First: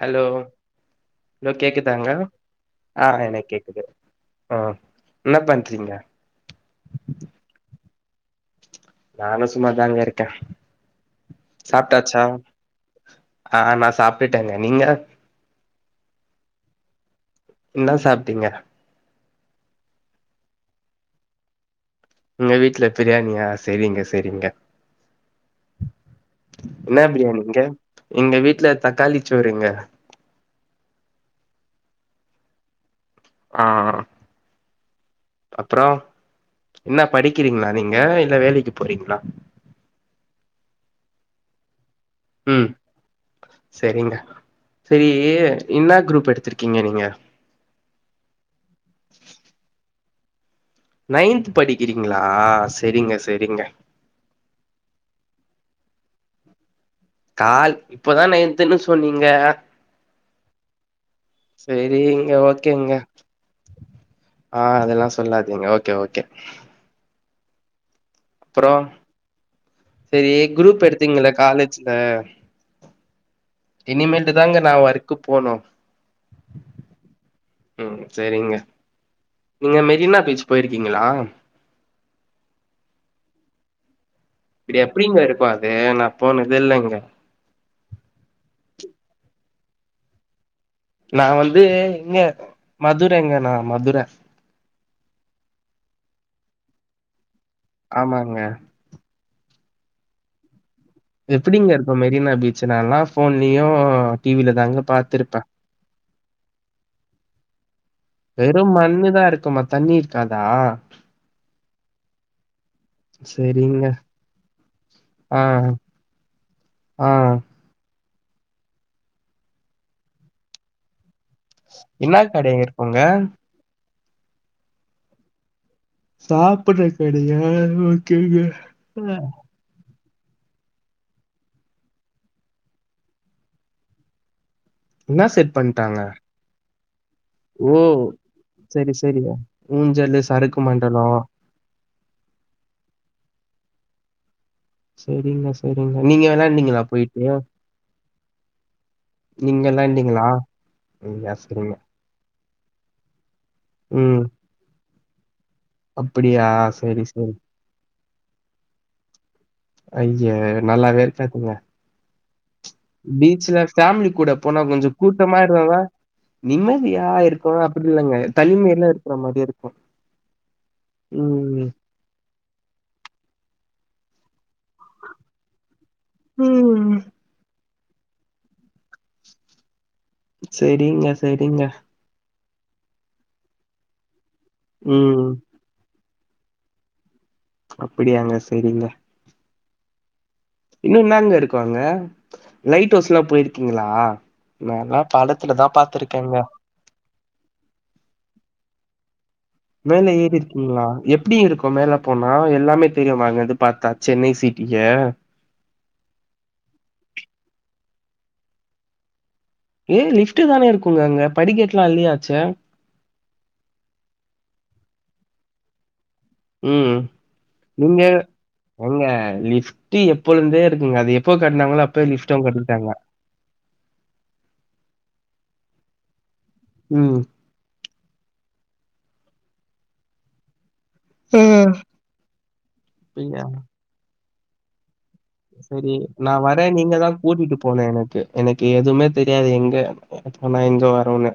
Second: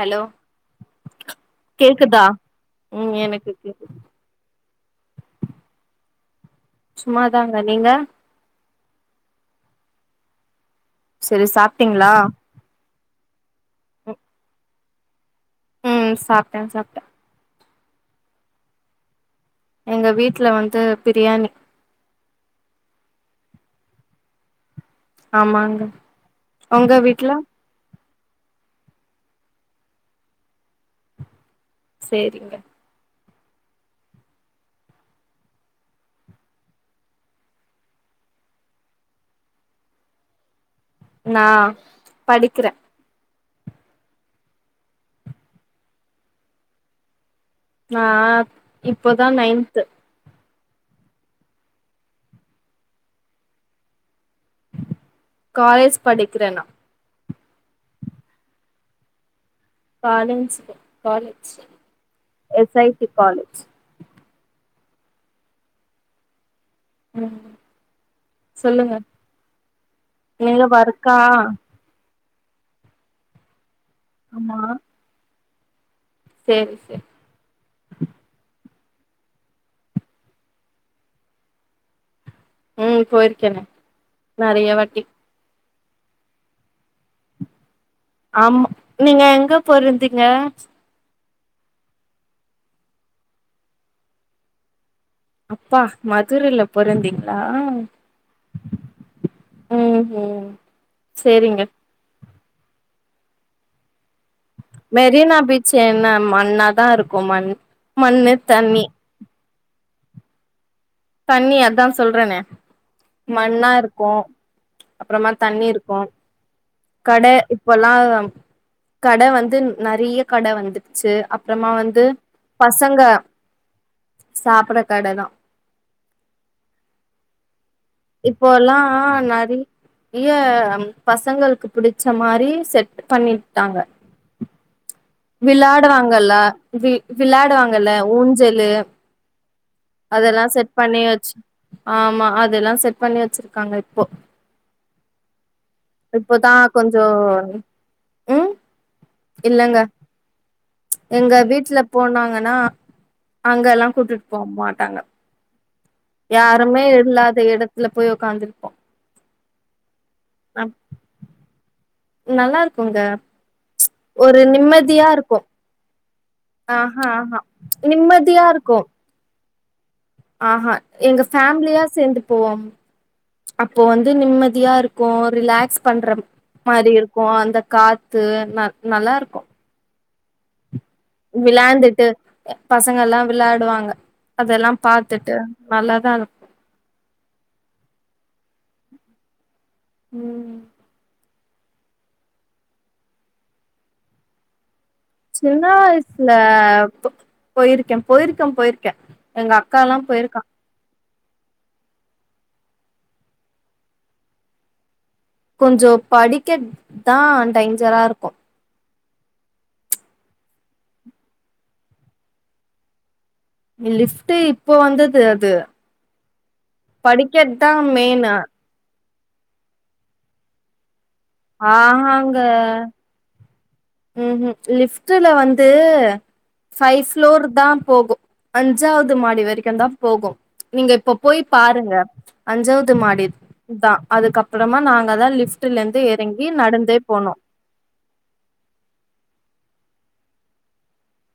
Hello hello கேக்குதாங்க? கேக்குதா ஆ ம் எனக் எனக்கு கேக்குது ம் என்ன பண்றீங்க? சும்மாதாங்க நீங்க? நானு சும்மாதாங்க இருக்கே. செரி சாப்டிங்ளா? சாப்ட்டாச்சா ஆ நா சாப்டுட்டங்க. நீங்க? ம் சாப்டே சாப்டே. என்னா சாப்டிங்க? எங்க வீட்ல வந்து பிரியாணி. உங்க வீட்ல பிரியாணியா செரிங்க செரிங்க. ஆமாங்க உங்க என்னா வீட்ல பிரியாணிங்க? எங்க வீட்ல தக்காளிச்சோறுங்க. சேரிங்க. ஆ அ. அப்புறோ என்னா படிக்கிறிங்ளா நீங்க இல்ல வேலைக்கி போறீங்ளா? நா ம் படிக்கிறே செரிங்க செரி என்னா குரூப் எடுத்திருக்கிங்க நீங்க? நா இப்போதா நைன்த்து நைன்த்து படிக்கிறிங்ளா செரிங்க செரிங்க. காலேஜ் படிக்கிற நா. கால் இப்பதா நைன்த்துன்னு சொன்னீங்க. [unintelligible] காலேஜ் சேரிங்க எஸ் ஐ ஓகேங்க டி காலேஜ். ஆ அதெல்லா சொல்லாதீங்க ஓகே ஓகே. ம் அப்றோ சொல்லுங்க சரி நீங்க குரூப் வர்க்கா எடுத்தீங்கள காலேஜ்ல இனிமேல்ட்டுதாங்க நா ஒர்க்கு போனு செரி ச ம் சரிங்க நீங்க மெரினா பீச் போயிருக்கீங்களா ம் போயிருக்கேன ப்டி எப்டிங்க இருக்கு அது நா போனதே இல்லங்க ஆமா நீங்க எங்க பொறந்தீங்க நா வந்து இங்கே மதுரங்க நா மதுர அப்பா மதுரைல பொறந்தீங்ளா ஆமாங்க ம் ம் சேரிங்க எப்டிங்க இருக்கு மெரினா பீச் நான்லா போன்லயு மெரினா பீச் என்ன மண்ணாதா இருக்கு மண் மண்ணு வெறும் தண்ணி மண்ணுதா இருக்குமா தண்ணி இருக்காதா தண்ணி அதா சொல்றனே மண்ணா சேரிங்க இருக்கு அப்றமா ஆ தண்ணி இருக்கு ஆ கட இப்பல்லா கட வந்து நெறைய கட வந்துருச்சு அப் ப்றமா வந்து என்னா கடைங்க பசங்க இருக்குங்க சாப்புற கடதா சாப்புற கடயா ஒக் இப்போல்லா நெறி றிய பசங்களுக்கு புடிச்ச மாரி செட் பண்ணிட்டாங்க என்னா செட் பண்ட்டாங்க? விளாடுறாங்கல்ல வி விளாடுவாங்கல்ல ஊஞ்சலு தெரியு அதெல்லா செட் பண்ணி வச்சு ஆமா அதெல்லா செட் பண்ணி வச்சிருக்காங்க இப்போ செரிங்க சரிங்க நீங்க இப்போதா வெளாண்டீங்களா கொஞ்சோ போயிட்டு ம் நீங்க இல்லங்க விளையாண்டீங்களா? ம். எங்க சரிங்க. வீட்ல போனாங்கன்னா அங்கல்லா ம். கூட்டுட்டு போமாட் டாங்க அப்படியா? யாருமே சரி, சரி. இல்லாத எடத்துல போய் உக்காந்துருப்போ அய்யே நல்லாவே இருக்காதுங்க நல்லாருக்குங்க பீச்ல ஃபேமிலி கூட போனா கொஞ்சொ கூட்டமா இருந்தாதா நிம்மதியா ஆஹா ஆஹா இருக்கு அப்டி இல்லங்க நிம்மதியா இருக்கு தனிமைல்ல இருக்குற மாரி இருக்கு ஆஹா எங்க ஃபேமிலியா சேர்ந்து போவோ அப்போ வந்து நிம்மதியா இருக்கு ரிலாக்ஸ் பண்ற மாரி ம். இருக்கு அந்த காத்து ந நல்லாருக்கு செரிங்க விளாந்டுட்டு க பசங்கல்லா விளாடுவாங்க அதெல்லா ம். பாத்துட்டு நல்லாதா இரு அப்படியாங்க செரிங்க ம் இன்னு என்னாங்க இருக்கு அங்க லைட் ஹவுஸ்லா போயிருக்கீங்ளா நாலா சின்ன வயசுல போ பொயிருக்கே பொயிருக்க பொயிருக்கே மேலே ஏறி கிங்ளா எப்டி இருக்கும் மேல போனா எல்லாமே தெரியுமா அங்கருந்து பாத்தா சென்னை சிட்டிய கொஞ்சோ படிக்கட் தா டைஞ்சரா இருக்கு ஏ லிப்டு தானே இருக்குங்க அங்க படிக்கேட்லா அல்லியாச்சே இங்க லிஃப்ட்டு இப்போ வந்தது அது ம் படிக்கட் தா நீங்க மெயினு ஏங்க லிஸ்ட்ட் எப்போழுருந்தே இருக்குங்க அது எப் எப்போ கட்னாங்களோ அப்பேயே லிப்ட்டு கட்டிடாங்க ம் ம் லிப்ட்டுல வந்து ஃபை ம் ஃப்ளோரு த்தா போகு அஞ்சாவது மாடி வரைக்குந்தா போகு நீங்க இப்ப போய் ம் பாருங்க அஞ்சாவது மாடி அப்டியா தா அதுக்கப் அப்பறமா நாங்கதா லிஃப்ட்ல இருந்து எறங்கி நடந்தே போனோ போனே எனக்கு எனக்கு எதுவுமே தெரியாது எங்க ஆனா போனா எங்க வருனு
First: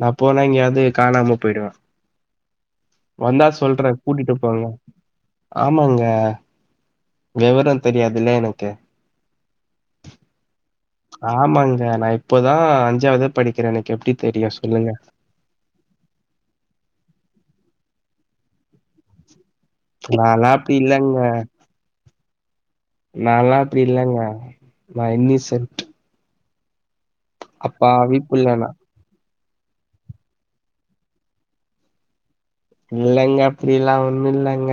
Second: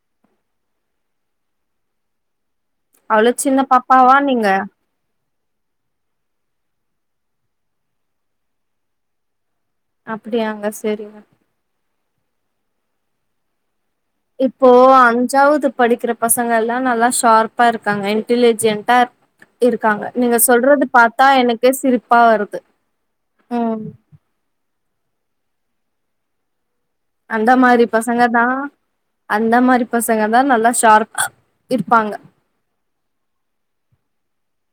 நா போனா இங்கயாவது காணாம போய்டுவே அவ்ளோ வந்தா சின்ன சொல்றே பாப்பாவா கூட்டிட்டு நீங்க போங்க ஆமாங்க விவரோ தெரியாதுல்ல எனக்கு அப்டியாங்க செரிங்க ஆமாங்க நா இப்போதா அஞ்சாவது படிக்கிறே எனக்கு எப்டி இப்போ அஞ் ஜாவுது படிக்கிற பசங்கெல்லா நல்லா ஷார்ப்பா இருக்காங்க இன்டலிஜென்டா இருக்காங்க நீங்க நான்லாம் அப்படி சொல்றது இல்லங்க. பாத்தா எனக்கு சிரிப்பா வருது நாலா அப்டி ம் இல்லங்க நா இன்னிசெட் அந்த மாரி அப்பாவி பசங்க தா புள்ள நான். அந்த மாரி பசங்க தா நல்லா ஷார்பா இருப்பாங்க இல்லங்க அப்புடி இல்லா ஒண்ணு இல்லங்க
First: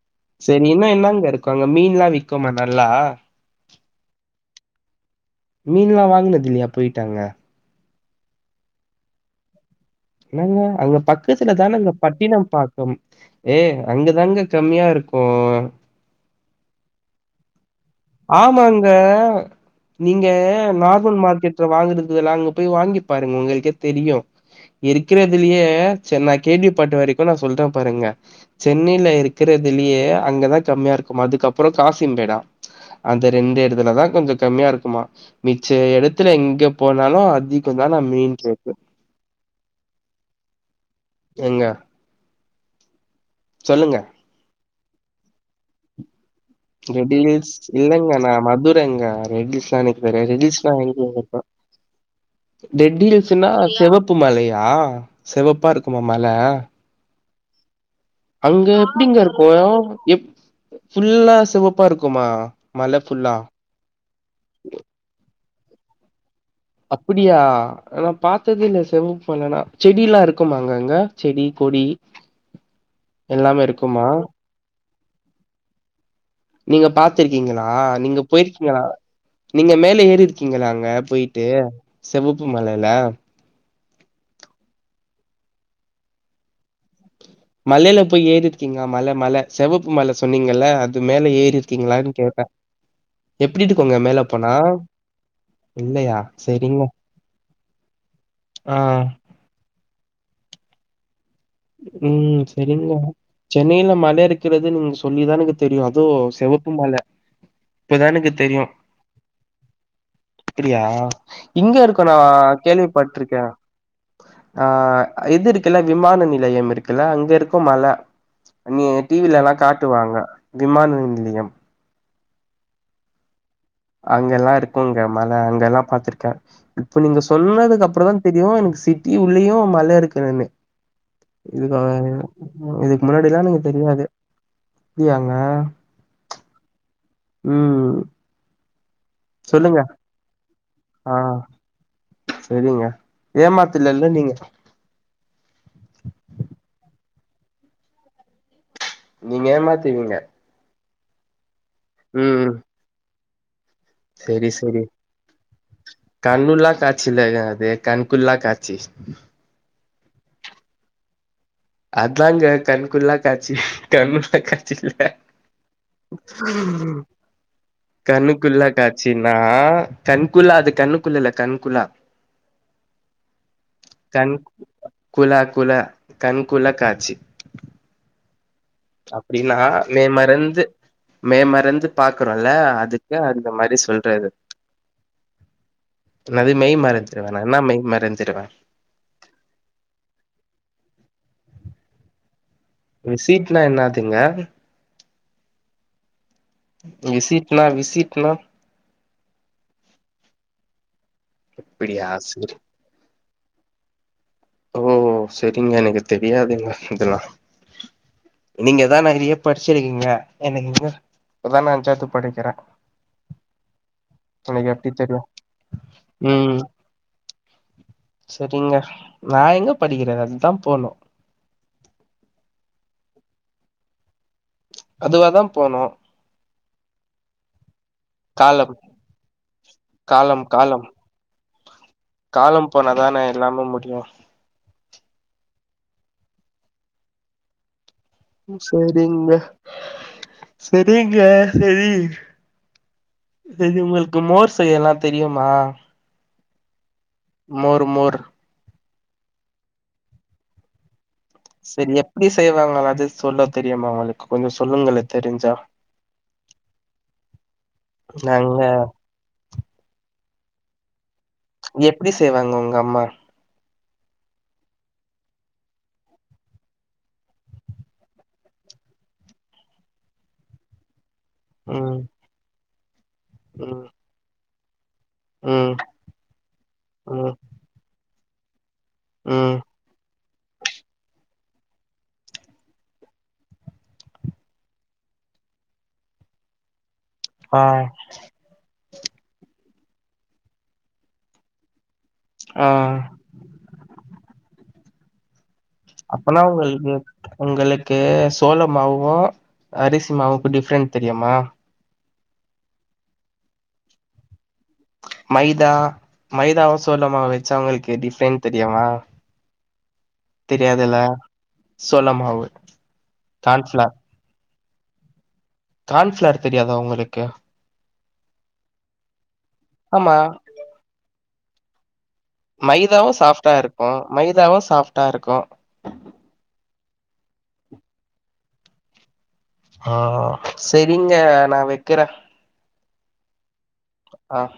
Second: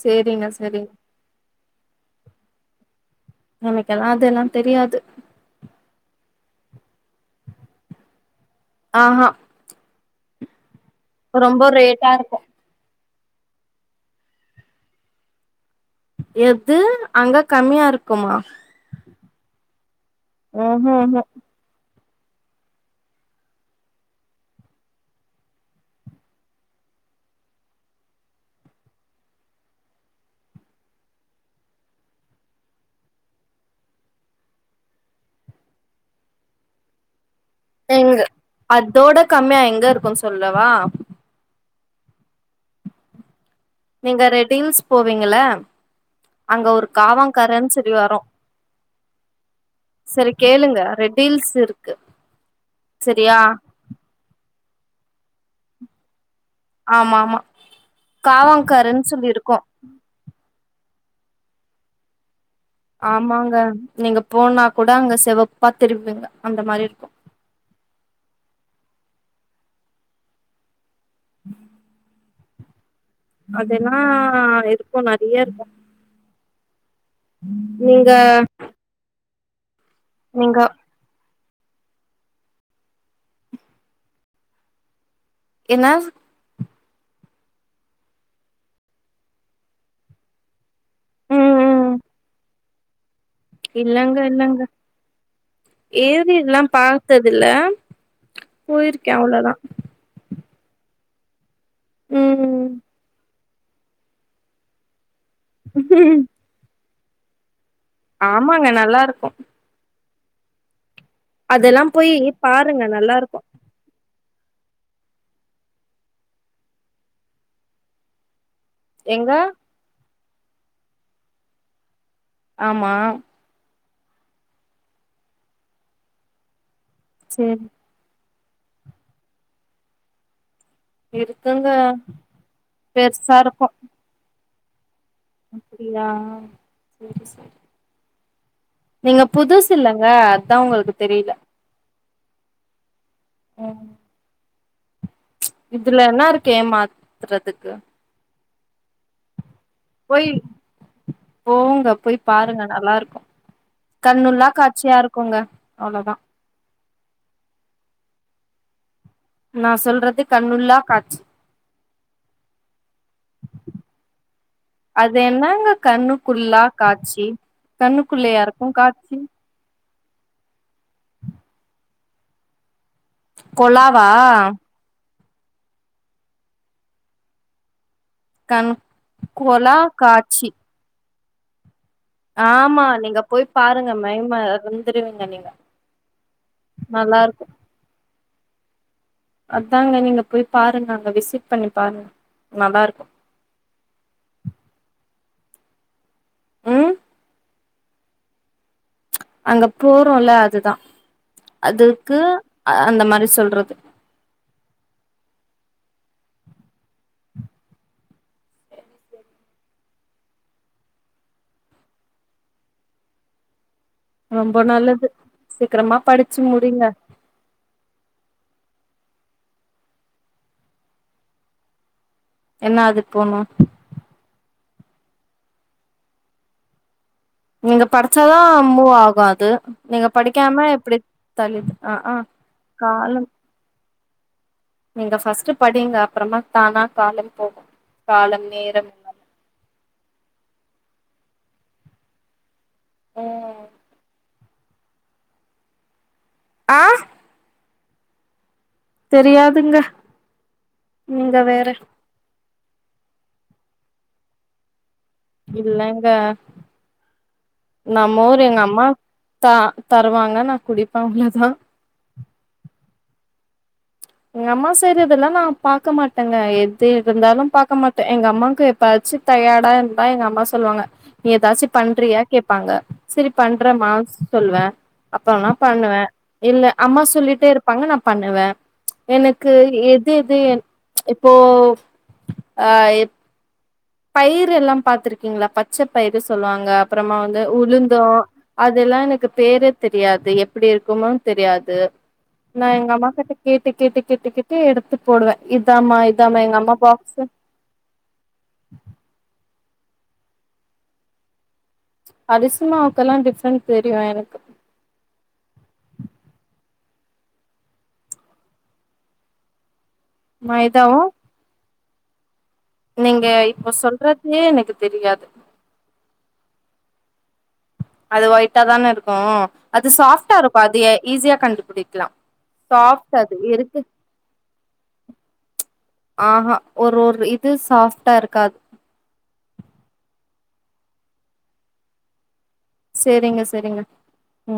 சேரிங்க செரி இன்னு சேரிங்க என்னங்க இருக்கு அங்க மீன்லா விக்குமா நல்லா நமெக்கெல்லா அதெல்லா தெரியாது மீன்ல்லா வாங்குனது இல்லையா பொயிட்டு அங்க ஆ ஹா என்னங்க அங்க பக்கத்துல ரொம்ப தானங்க ரேட்டா இருக்கு பட்டினம் பாக் கம் ஏ அங்க தானுங்க கம்மியா இருக்கு எது அங்க கம்மியா இருக்கு ஆமாங்க நீங்க ம்ஹூ நார்மல் ம்ஹூ மார்க்கெட் டுல வாங்குறதுக்குது எல்லா அங்க போய் வாங்கி பாருங்க உங்களுக்கே தெரியு இருக்குறதுலயே சேர் நா கேள்வி பாட்டு வரைக்கு நா சொல்றே பாருங்க சென்னையில இருக்குறதுலயே அங்கதா கம்மியா இருக்குமா அதுக்கப்பறோ காசிம்பேடா அந்த ரெண்டு எடத்துலதா கொஞ்ச கம்மியா இருக்குமா மிச்ச இடத்துல எங்க போனாலும் அதிக எங்க அதோட கம்மியா எங்க இருக்குன்னு சொல்லவா எங்க சொல்லுங்க அங்க ரெட் ஹில்ஸ் போவீங்களா ரெடி ஹுல்ஸ் சொல்லி வரு இல்லங்க நா மதுரங்க ரெட்ஸ் நா எனக்கு ரெடில்ஸ் நா எங் ரெடில்ஸ் இருக்கு டெட் சரியா ஹில்ஸ்ன்னா செவப்பு மலையா செவப்பா இருக்குமா மல ஆமா ஆமா அங்க காவாங்கரன்னு எப்டிங்க சொல்லி இருக்கு ப்டி ஃபுல்லா செவப்பா இருக்குமா மல ஃபுல்லா ஆமாங்க நீங்க போனா கூட அங்க செவப்பா திருவிங்க அந்த மாரி இருக்கு அப்டியா நா பாத்தது இல்ல செவ போலனா செடில்லா இருக்குமாங்க அங்க செடி கொடி எல்லாமே அதெல்லா இருக்குமா இருக்கூ நறைய இருக்கூ நீங்க பாத்துருக்கீங்களா நீங்க போயிருக்கீங்களா நீங்க மேல ஏறி நீங்க இருக்கீங்களா அங்க போயி டு செவப்பு மலைல என்னா மலையில போய் ஏறிருக்கீங்ளா மல மல செவப்பு மல சொன்னீங்கல்ல அது மேல ம் ஏறி ம் இருக்கீங்ளான்னு கேட்ட எப்டிட்டுக்கோங்க மேல போனா இல்லையா ஏறிர்ல்லாம் செரிங்க பாத்ததுல்ல ஆ போயிருக்கே அவ்ளதா ம் செரிங்க சென்னையில மல இருக்கிறது நீங்க சொல்லிதானக்கு தெரியு அதோ செவப்பு மல இப்பதா எனக்கு தெரியு ஆமாங்க நல்லாருக்கு அப்பிடியா இங்க அதெல்லா இருக்கூ போய் நா பாருங்க நல்லாருக்கு கேள்விப்பட்டுருக்கே ஆ இது இருக்குல்ல விமான நிலையம் இருக்குல்ல அங்க இருக்கும் மல நீ இங்க எங்க டிவிலல்லா காட்டுவாங்க விமான நிலையம் ஆமா அங்கெல்லா இருக்குங்க மல அங்க எல்லாம் பாத்திருக்க இப்ப நீங்க சேரி சொன்னதுக்கு அப் அப்புறந்தா தெரியு எனக்கு சிட்டி உள்ளயு மல இருக்குனுன்னு இருக்குங்க இதுக்கு [unintelligible] இதுக்கு பெருசா முன்னாடிலா எனக்கு இருக்கு தெரியாது அப்டியாங்க அப்டியா சேரி சேரி ம் நீங்க புதுசு சொல்லுங்க. இல்லங்க அதா உங்களுக்கு ஆ. தெரியில செரிங்க ம் ஏமாத்தலல்ல நீங்க இதுல என்னா இருக்கு ஏமாத்துறதுக்கு நீங்க ஏமாத் போய் போங்க போய் ம் பாருங்க நல்லா ருக்கூ கண்ணுள்ளா செரி செரி காட்சியா இருக்குங்க அவ்ளோதா கண்ணுள்ளா காட்சி இல்லங்க அது கண்குள்ளா காட்சி நா சொல்றது கண்ணுள்ளா காட்சி அதாங்க கண்கொள்ளாக் காச்சி கண்ணுல்லா காச்சி இல்ல அது என்னங்க கண்ணுக்குள்ளா காட்சி கண்ணுக்குள்ளயா இருக்கு கண்ணுக்குள்ளா காட்சி காட்சினா கண்குளா அது கண்ணுக்குள்ளல்ல கண்குளா கொலாவா கண் குளா குள கண்குள காட்சி கண் அப்டின்னா கொலா மே காட்சி மருந்து மே மருந்து பாக்குறோல ஆமா அதுக்கு நீங்க போய் அந்த மாரி பாருங்க மெய் சொல்றது மறந்துருவீங்க நீங்க ன்னது மெய் நல்லா மறந்துருவேனா இருக்கு என்னா மெய் மறந்துருவேன் அதாங்க நீங்க போய் பாருங்க அங்க விசிட் பண்ணி பாருங்க நல்லாருக் விசீட்னா என்னாதுங்க ம் விசிட் னா விசிட்னா அங்க போறோல அதுதா அப்டியா அதுக்கு செரி அந்த மாரி சொல்றது ஓ செரிங்க எனக்கு தெரியாதுங்க இதலா நீங்க தா நறிய படிச்சிருக்கீங்க எனக்கென்னா இப்பதா நா அஞ்சாவ்து படிக்கிற ரொம்ப நல்லது சீக்கிரமா படிச்சு ம் முடிங்க செரிங்க நா எங்க படிக்கிறே அதா போனோ என்னா அது போணு அதுவாதா போணு நீங்க படிச்சாதா காலம் மூவ்வாகு அது நீங்க காலம் படிக்காம காலம் எப்டி தள்ளி ஆக்கா காலம் போனாதானே எல்லாமே முடியு நீங்க ஃபஸ்ட்டு படிங்க அப்றமா தானா காலம் போகு காலம் ம் நேரம் எல்லாமே செரிங்க செரிங்க செரி இது ம் இது உங்களுக்கு மோர் செய்யலா தெரியுமா ஆ மோரு மோரு தெரியாதுங்க நீங்க வேற செரி எப்டி செய்வாங்களாவ்து சொல்ல தெரியுமா ஒங்களுக்கு கொஞ்ச சொல்லுங்களே தெரிஞ்சா இல்லங்க நா மோரு எங்க நாங்க அம்மாத் தா தருவாங்க நா குடிப்பே அவ்ளோதா எப்டி செய்வாங்க உங்க அம்மா எங்க அம்மா செய்றதெல்லா நா பாக்க மாட்டங்க எது இருந்தாலு பாக்க மாட்ட எங்க அம்மாக்கு எப்பயாச்சு தயாடா இருந்தா எங்க அம்மா சொல்வாங்க நீ எதாச்சு ம் பண்றியா கேப்பாங்க செரி ம் பண்றேமா சொல்வே அப்பற நா ம் பண்ணுவே இல்ல அம்மா ம் சொல்லிட்டே இருப்பாங்க நா பண்ணுவே எனக்கு ம் எதெது இன் இப்போ ஆ இப் பயிறெல்லா பாத்திருக்கீங்களா பச்ச பயிறு சொல்வாங்க அப்பறமா வந்து ஆ உளுந்து அதெல்லா எனக்கு பேரே தெரியாது எப்டி இருக்குனு தெரியாது ஆ நா எங்க அம்மா கிட்ட கேட்டு கேட்டு கேட்டு கேட்டு எடுத்து போடுவே இதாம்மா இதாம எங்க அம்மா பாக்ஸே ஒங்களுக்கு சோள மாவு அரிசி மாவுக்கு டிஃப்ரெண்ட் தெரியுமா அரிசி மாவுக்கெல்லா டிஃப்ரெண்ட் தெரியு எனக்கு மைதா மைதாவு சோளமாவு வச்சா உங்களுக்கு டிஃப்ரெண்ட் தெரியுமா தெரியாதுல மைதாவு சோள மாவு நீங்க இப்ப சொல்றது எனக்கு தெரியாது கார்ன்ஃபிளார் தெரியாதா ஒங்களுக்கு அது ஒயிட்டா தான இருக்கு அது ஆமா சாஃப்டா இருக்கு அது எ ஈஸியா கண்டுபிடிக்லா மைதாவு சாஃப்டா இருக்கு மைதாவு சாஃப்டா இருக்கு ஆ ஹா ஒரு ஒரு இது சாஃப்ட்டா இருக்காது ஆ செரிங்க நா வெக்கிறே சேரிங்க சேரிங்க ஆ ம்